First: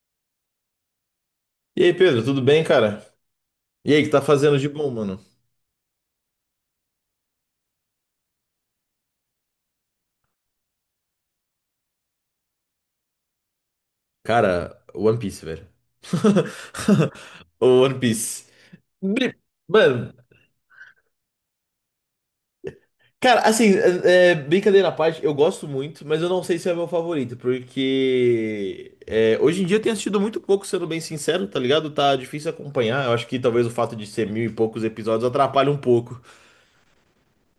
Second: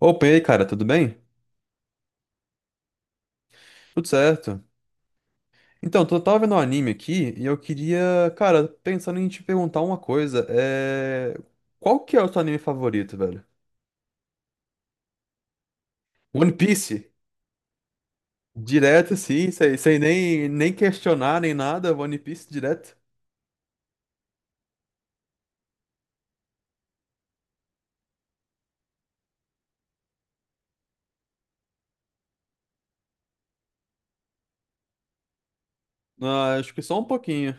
Opa, e aí, cara, tudo bem? E aí, Pedro, tudo bem, cara? E aí, o Tudo que tá fazendo certo. de bom, mano? Então, eu tava vendo um anime aqui e eu queria, cara, pensando em te perguntar uma coisa. Qual que é o seu anime favorito, velho? Cara, One Piece, velho. One Piece? O One Piece. Direto, Bri- sim, sem Mano, nem questionar nem nada, One Piece direto. cara, assim, brincadeira à parte, eu gosto muito, mas eu não sei se é meu favorito, porque hoje em dia eu tenho assistido muito pouco, sendo bem sincero, tá ligado? Tá difícil acompanhar. Eu acho que talvez o fato de ser mil e poucos episódios atrapalhe um pouco. Ah, acho que só um pouquinho.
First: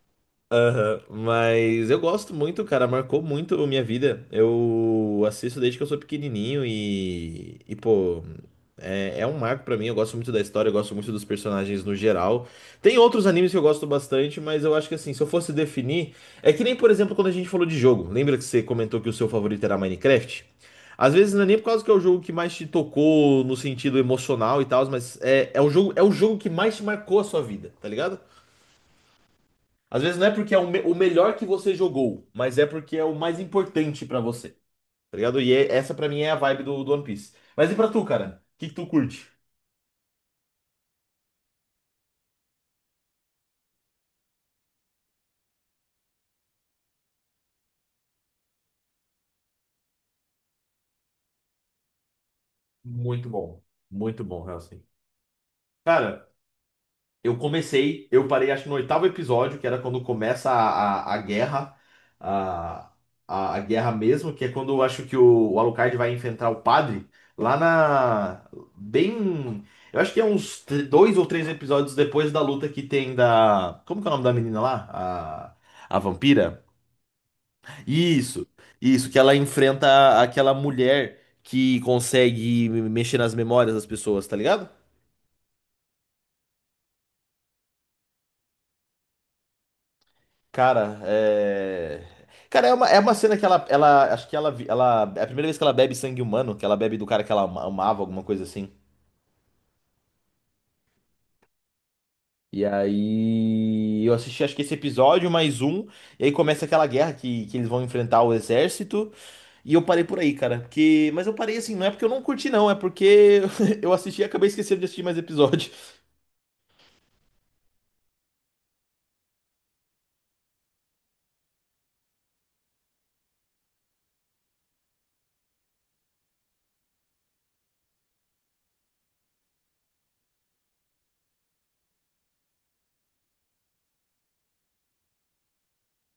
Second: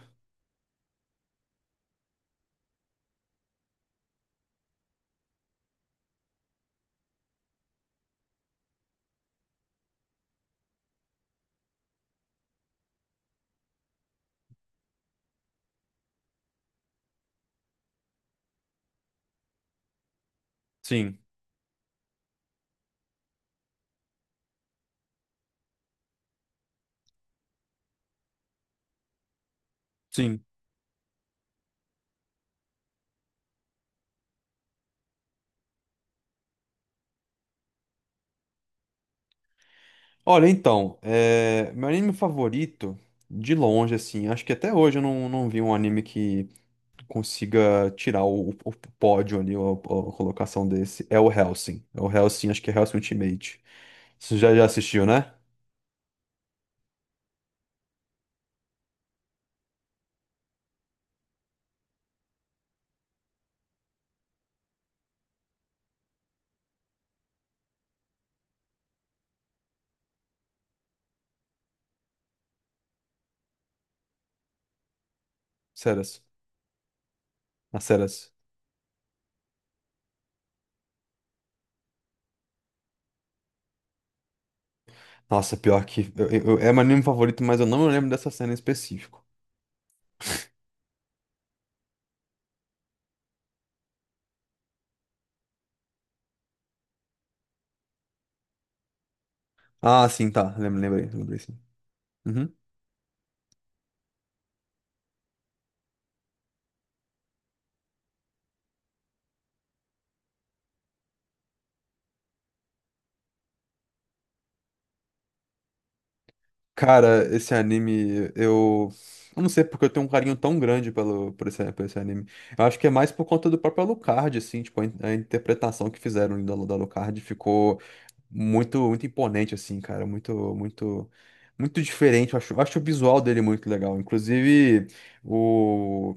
Aham. Mas eu gosto muito, cara, marcou muito a minha vida. Eu assisto desde que eu sou pequenininho e pô, é um marco pra mim. Eu gosto muito da história, eu gosto muito dos personagens no geral. Tem outros animes que eu gosto bastante, mas eu acho que assim, se eu fosse definir, é que nem, por exemplo, quando a gente falou de jogo. Lembra que você comentou que o seu favorito era Minecraft? Às Sim, vezes não é nem por causa que é o jogo que mais te tocou no sentido emocional e tal, mas é o jogo que mais te marcou a sua vida, tá ligado? Às vezes não é sim. porque é o melhor que você jogou, mas é porque é o mais importante pra você. Tá ligado? Essa pra mim é a vibe do One Piece. Mas e pra tu, cara? Que tu curte? Olha, então, meu anime favorito, de longe, assim, acho que até hoje eu não vi um anime que consiga tirar pódio ali, a colocação desse, é o Hellsing. É o Hellsing, acho que é Hellsing Muito Ultimate. bom. Muito Você bom, já Helsing. assistiu, né? Cara, eu comecei, eu parei acho que no oitavo episódio, que era quando começa a guerra, a, a guerra mesmo, que é quando eu acho que o Alucard vai enfrentar o padre lá na. Bem. Eu acho que é uns dois ou três episódios depois da luta que tem da. Como que é o nome da menina lá? A Ceras. vampira? Na Ceras. Isso, isso, que ela enfrenta aquela mulher que consegue mexer nas memórias das pessoas, tá ligado? Nossa, pior que é meu anime favorito, mas eu não lembro dessa cena em específico. Cara, é. Cara, é uma cena que ela. Acho que ela. É a primeira vez que ela bebe sangue humano, que ela bebe do cara que ela amava, alguma coisa assim. Ah, sim, tá. Lembro, lembrei, lembrei sim. Uhum. E aí. Eu assisti, acho que esse episódio, mais um. E aí começa aquela guerra que eles vão enfrentar o exército. E eu parei por aí, cara. Porque... Mas eu parei assim, não é porque eu não curti, não. É porque eu assisti e acabei esquecendo de assistir mais episódio. Cara, esse anime, eu. Eu não sei porque eu tenho um carinho tão grande por por esse anime. Eu acho que é mais por conta do próprio Alucard, assim, tipo, a interpretação que fizeram da Alucard ficou muito muito imponente assim, cara, muito muito muito diferente. Eu acho o visual dele muito legal. Inclusive o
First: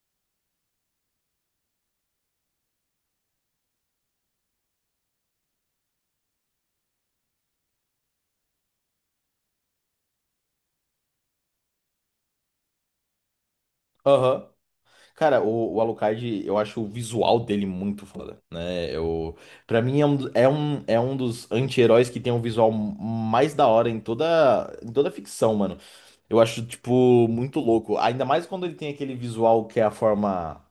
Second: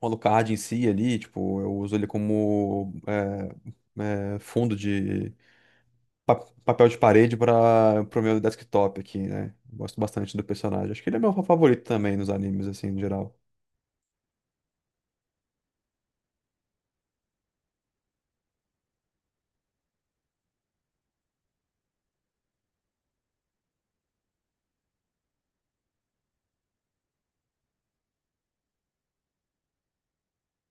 o Alucard em si ali, tipo, eu uso ele como fundo de pa- papel de parede para pro meu desktop aqui, né? Gosto bastante do personagem. Acho que ele é meu favorito também nos animes assim, no geral. Aham. Cara, o Alucard, eu acho o visual dele muito foda, né? Pra mim é um dos anti-heróis que tem um visual mais da hora em toda ficção, mano. Eu acho, tipo, muito louco. Ainda mais quando ele tem aquele visual que é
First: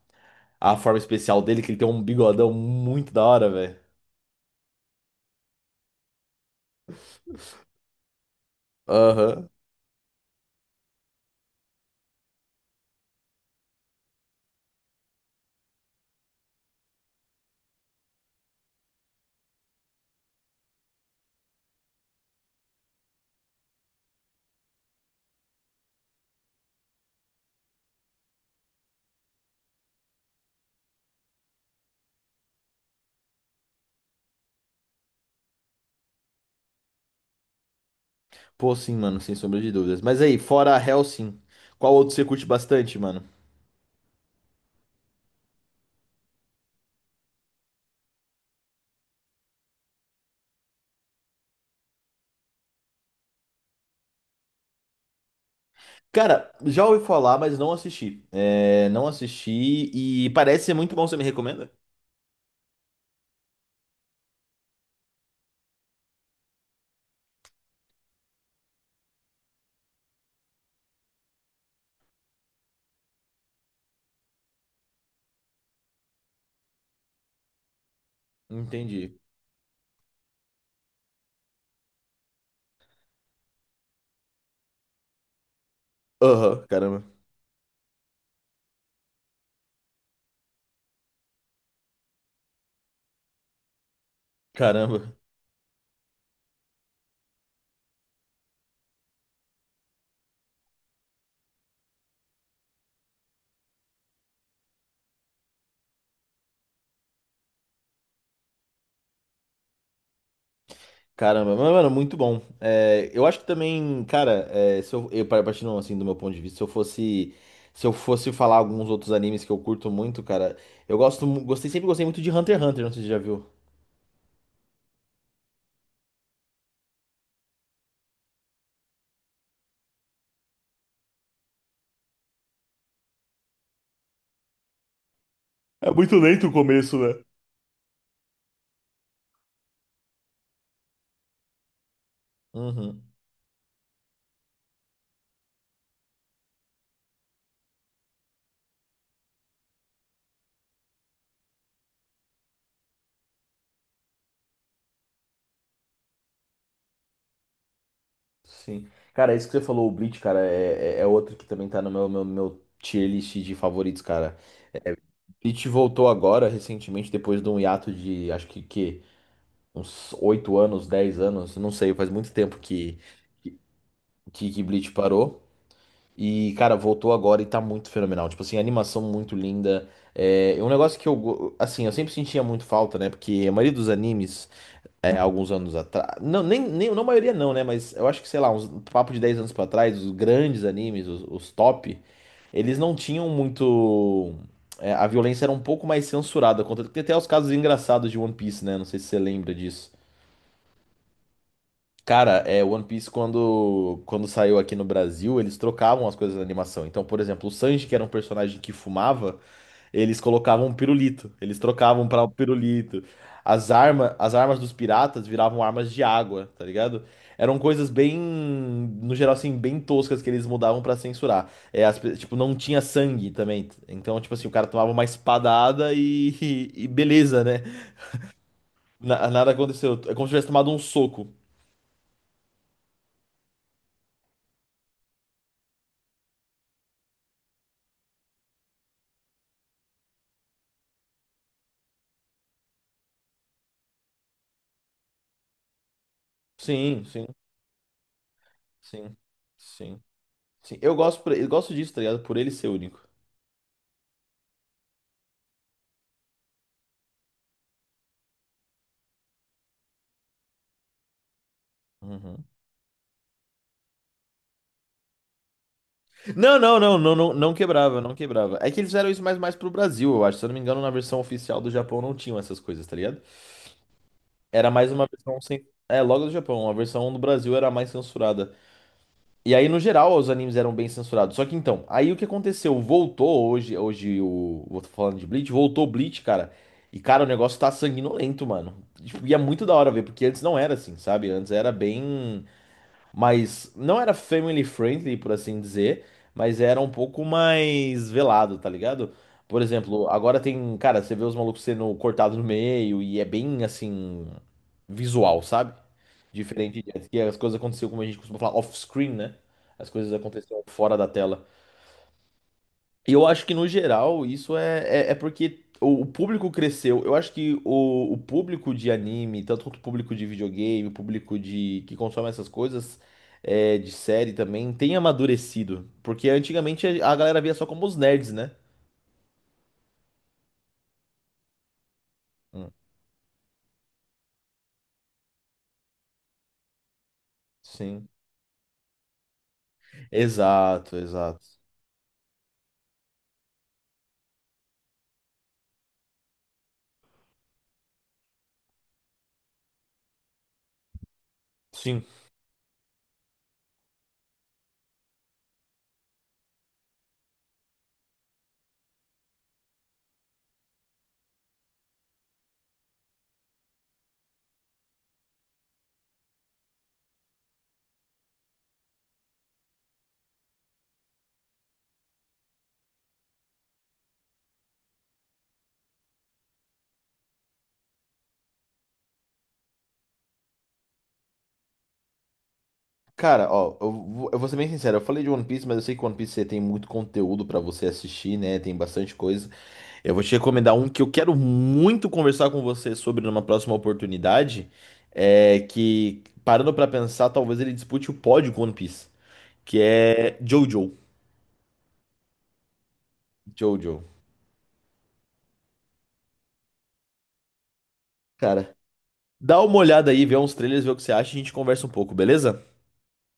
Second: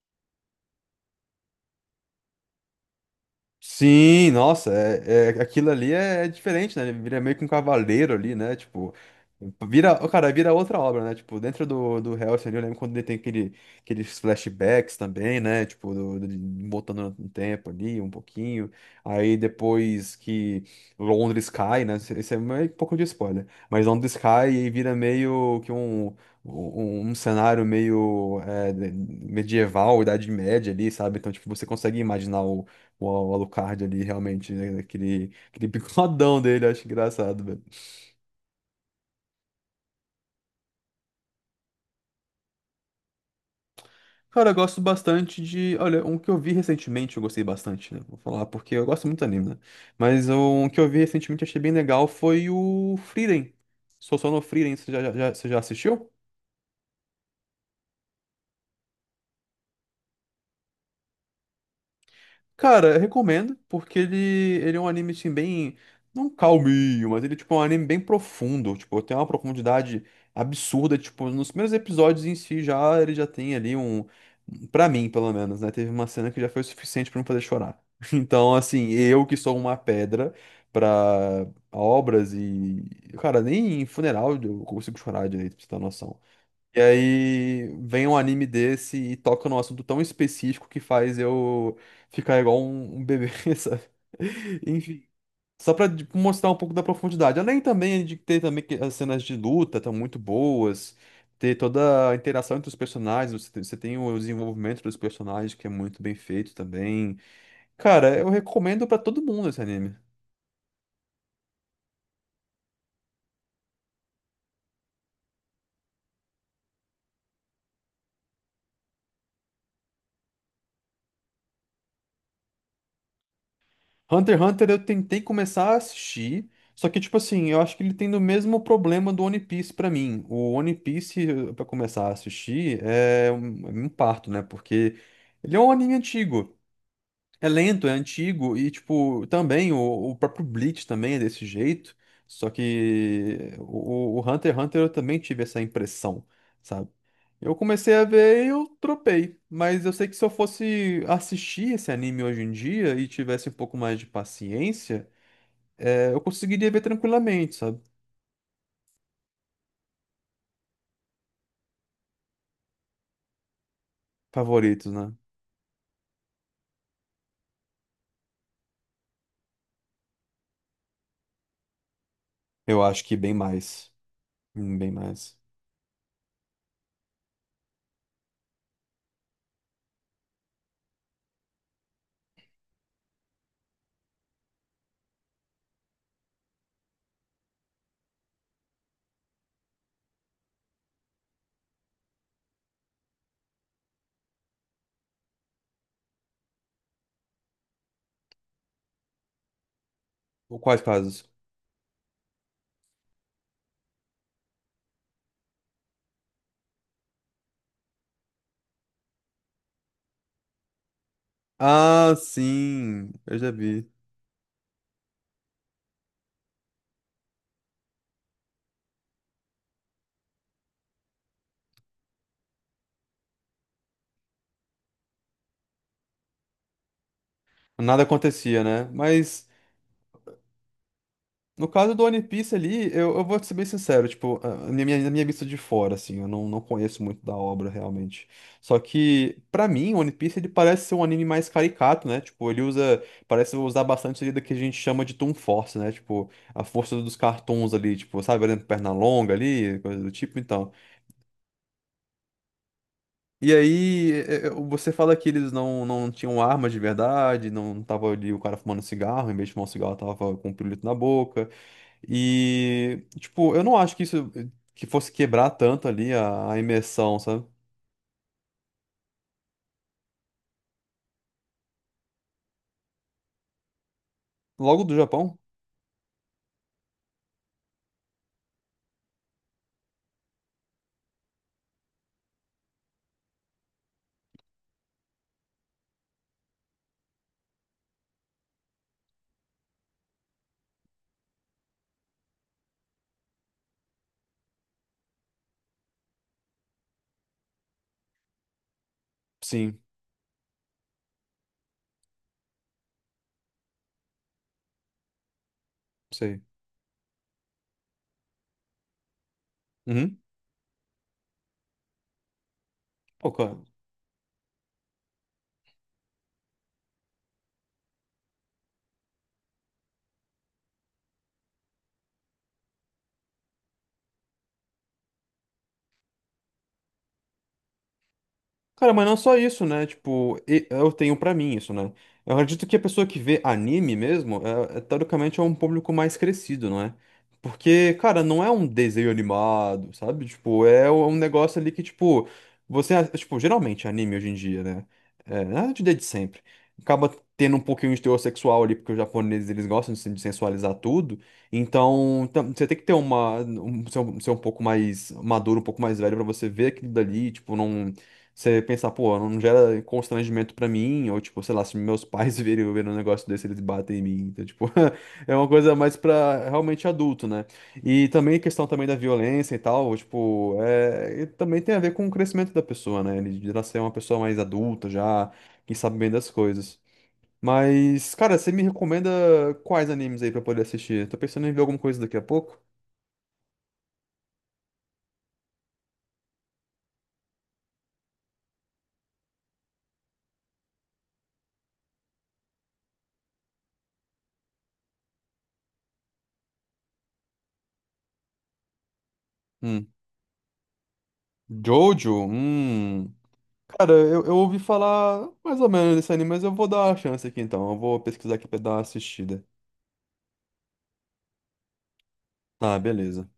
a forma especial dele, que ele tem um bigodão muito da hora, velho. Sim, nossa, aquilo ali é diferente, né? Ele vira meio que um cavaleiro ali, né? Tipo, Aham. vira, ó, cara, vira outra obra, né? Tipo, dentro do Hellsing ali, eu lembro quando ele tem aquele, aqueles flashbacks também, né? Tipo, voltando no tempo ali, um pouquinho. Aí depois que Londres cai, né? Isso isso é meio que um pouco de spoiler. Mas Londres cai e vira meio que um cenário meio medieval, Idade Média ali, sabe? Então, tipo, você consegue imaginar o Alucard ali, realmente, né? Aquele, aquele bigodão dele, eu acho engraçado, velho. Pô, sim, mano, sem sombra de dúvidas. Mas aí, fora Hellsing, qual outro você curte bastante, mano? Cara, eu gosto bastante de. Olha, um que eu vi recentemente, eu gostei bastante, né? Vou falar porque eu gosto muito do anime, né? Mas um que eu vi recentemente, achei bem legal, foi o Frieren. Sou só no Frieren, você você já assistiu? Cara, já ouvi falar, mas não assisti. É, não assisti e parece ser muito bom. Você me recomenda? Cara, eu recomendo, porque ele é um anime, assim, bem. Não calminho, mas ele, tipo, é um anime bem profundo. Tipo, tem uma profundidade absurda. Tipo, nos primeiros episódios em si já ele já tem ali um. Pra mim, pelo menos, né? Teve uma cena que já foi o suficiente pra me fazer chorar. Então, assim, Entendi. eu que sou uma pedra pra obras e. Cara, nem em funeral eu consigo chorar direito, pra você ter uma noção. Aham, E caramba. aí vem um anime desse e toca num assunto tão específico que faz eu ficar igual um bebê, sabe? Enfim. Caramba. Só pra tipo, mostrar um pouco da profundidade. Além também de ter também que as cenas de luta estão muito boas, ter toda a interação entre os personagens, você tem o desenvolvimento dos personagens que é muito bem feito também. Cara, eu recomendo pra todo mundo esse anime. Caramba. Mas, mano, muito bom. É, eu acho que também, cara, é, se eu partindo assim do meu ponto de vista, se eu fosse, se eu fosse falar alguns outros animes que eu curto muito, cara, eu gostei, sempre gostei muito de Hunter x Hunter, não sei se você já viu. Hunter x Hunter eu tentei começar a assistir, só que, tipo assim, eu acho que ele tem o mesmo problema do One Piece pra mim. O One Piece, pra começar a assistir, é um parto, né? Porque ele é um É anime muito lento o antigo. começo, né? É lento, é antigo, e tipo, também o próprio Bleach também é desse jeito. Só Uhum. que o Hunter x Hunter eu também tive essa impressão, sabe? Eu comecei a ver e eu tropei. Mas eu sei que se eu fosse assistir esse anime hoje em dia e tivesse um pouco mais de paciência, eu conseguiria ver tranquilamente, sabe? Sim. Cara, isso que você falou, o Bleach, cara, é outro que também tá no meu tier list de favoritos, cara. Favoritos, É, né? Bleach voltou agora, recentemente, depois de um hiato de, acho que uns 8 anos, 10 anos, não sei, faz muito tempo Eu acho que bem mais. Que Bem Bleach mais. parou. E, cara, voltou agora e tá muito fenomenal. Tipo assim, animação muito linda. É um negócio que eu, assim, eu sempre sentia muito falta, né? Porque a maioria dos animes é, alguns anos atrás. Não, nem, nem, não a maioria não, né? Mas eu acho que, sei lá, uns um papo de 10 anos pra trás, os grandes animes, os top, eles não tinham muito. É, a violência era um pouco mais censurada. Contra... Tem até os casos engraçados de One Piece, né? Não sei se você lembra disso. Ou quais casos? Cara, é, One Piece, quando saiu aqui no Brasil, eles trocavam as coisas na animação. Então, por exemplo, o Sanji, que era um personagem que fumava, eles colocavam um pirulito, eles trocavam Ah, para o pirulito. sim, eu já vi. As armas dos piratas viravam armas de água, tá ligado? Eram coisas bem, no geral assim, bem toscas que eles mudavam pra censurar. É, tipo, não tinha sangue também. Então, tipo assim, o cara tomava uma espadada e, beleza, né? Nada acontecia, né? Mas. Nada aconteceu. É como se tivesse tomado um soco. No caso do One Piece ali, eu vou ser bem sincero, tipo, a minha, na minha vista de fora, assim, eu não, não conheço muito da obra realmente. Só que, pra mim, One Piece ele parece ser um anime mais caricato, né? Tipo, ele usa, parece usar bastante ali do que a gente chama de Toon Force, né? Tipo, a força Sim, dos sim, cartoons ali, tipo, sabe, olhando perna sim, longa ali, coisa sim, do tipo, então. sim. Eu gosto disso, tá ligado? Por ele ser único. E aí, você fala que eles não tinham arma de verdade, não tava ali o cara fumando cigarro, em vez de fumar um cigarro, tava com um pirulito na boca. Uhum. E, tipo, eu não acho que isso que fosse quebrar tanto ali a Não, não, não, não, imersão, não, sabe? não quebrava, não quebrava. É que eles fizeram isso mais, mais pro Brasil, eu acho. Se eu não me engano, na versão oficial do Japão não tinham essas coisas, tá ligado? Era Logo mais do uma Japão? versão sem. É, logo do Japão, a versão do Brasil era mais censurada. E aí, no geral, os animes eram bem censurados. Só que então, aí o que aconteceu? Voltou hoje, hoje o. Vou falando de Bleach, voltou Bleach, cara. E, cara, o negócio tá sanguinolento, mano. Tipo, e é muito da hora ver, porque antes não era assim, sabe? Antes era bem, mas não era family friendly, por assim dizer, mas era um pouco mais velado, tá ligado? Por Sim, exemplo, agora tem, cara, você vê os malucos sendo cortados no meio e é bem assim visual, sabe? sei. Diferente de antes, que as coisas aconteciam como a gente costuma falar off-screen, né? As coisas Uhum. aconteciam fora da tela. E eu Ok. acho que, no geral, isso é porque o público cresceu. Eu acho que o público de anime, tanto quanto o público de videogame, o público de que consome essas coisas, é, de série também, tem amadurecido. Porque antigamente a galera via só como os nerds, né? Cara, mas não só isso, né? Tipo, eu tenho pra mim isso, né? Eu acredito Hum. que a pessoa que vê anime mesmo, teoricamente é um público mais crescido, não é? Porque, Sim. cara, não é um desenho animado, sabe? Tipo, é Exato, um exato. negócio ali que, tipo, você, tipo, geralmente anime hoje em dia, né? É, na verdade, desde sempre. Acaba tendo um pouquinho de teor sexual ali, porque os japoneses, eles gostam de, de sensualizar tudo. Sim. Então, você tem que ter uma, ser ser um pouco mais maduro, um pouco mais velho pra você ver aquilo dali, tipo, não você pensar, pô, não gera constrangimento pra mim, ou tipo, sei lá, se meus pais verem, verem um negócio desse, eles batem em mim. Então, tipo, é uma coisa mais pra realmente adulto, né? E também a questão também da violência e tal, tipo, e também tem a ver com o crescimento da pessoa, né? Ele de nascer uma pessoa mais adulta já, que sabe bem das coisas. Mas, cara, você me recomenda quais animes aí pra eu poder assistir? Tô pensando em ver alguma coisa daqui a pouco. Cara, ó, eu vou ser bem sincero, eu falei de One Piece, mas eu sei que One Piece tem muito conteúdo pra você assistir, né? Tem bastante coisa. Eu vou te recomendar um que eu quero muito conversar com você sobre numa próxima oportunidade, é que, parando pra pensar, talvez ele dispute o pódio com One Piece, que Hum. é Jojo. Jojo? Hum. Cara, Jojo. Eu ouvi falar mais ou menos desse anime, mas eu vou dar a chance aqui então. Eu vou pesquisar aqui pra dar Cara, uma assistida. dá uma olhada aí, vê uns trailers, vê o que você acha e a gente conversa um pouco, beleza? Ah, beleza.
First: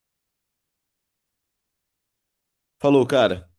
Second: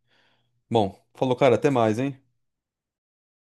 Bom, falou, cara, até mais, hein? Falou, cara.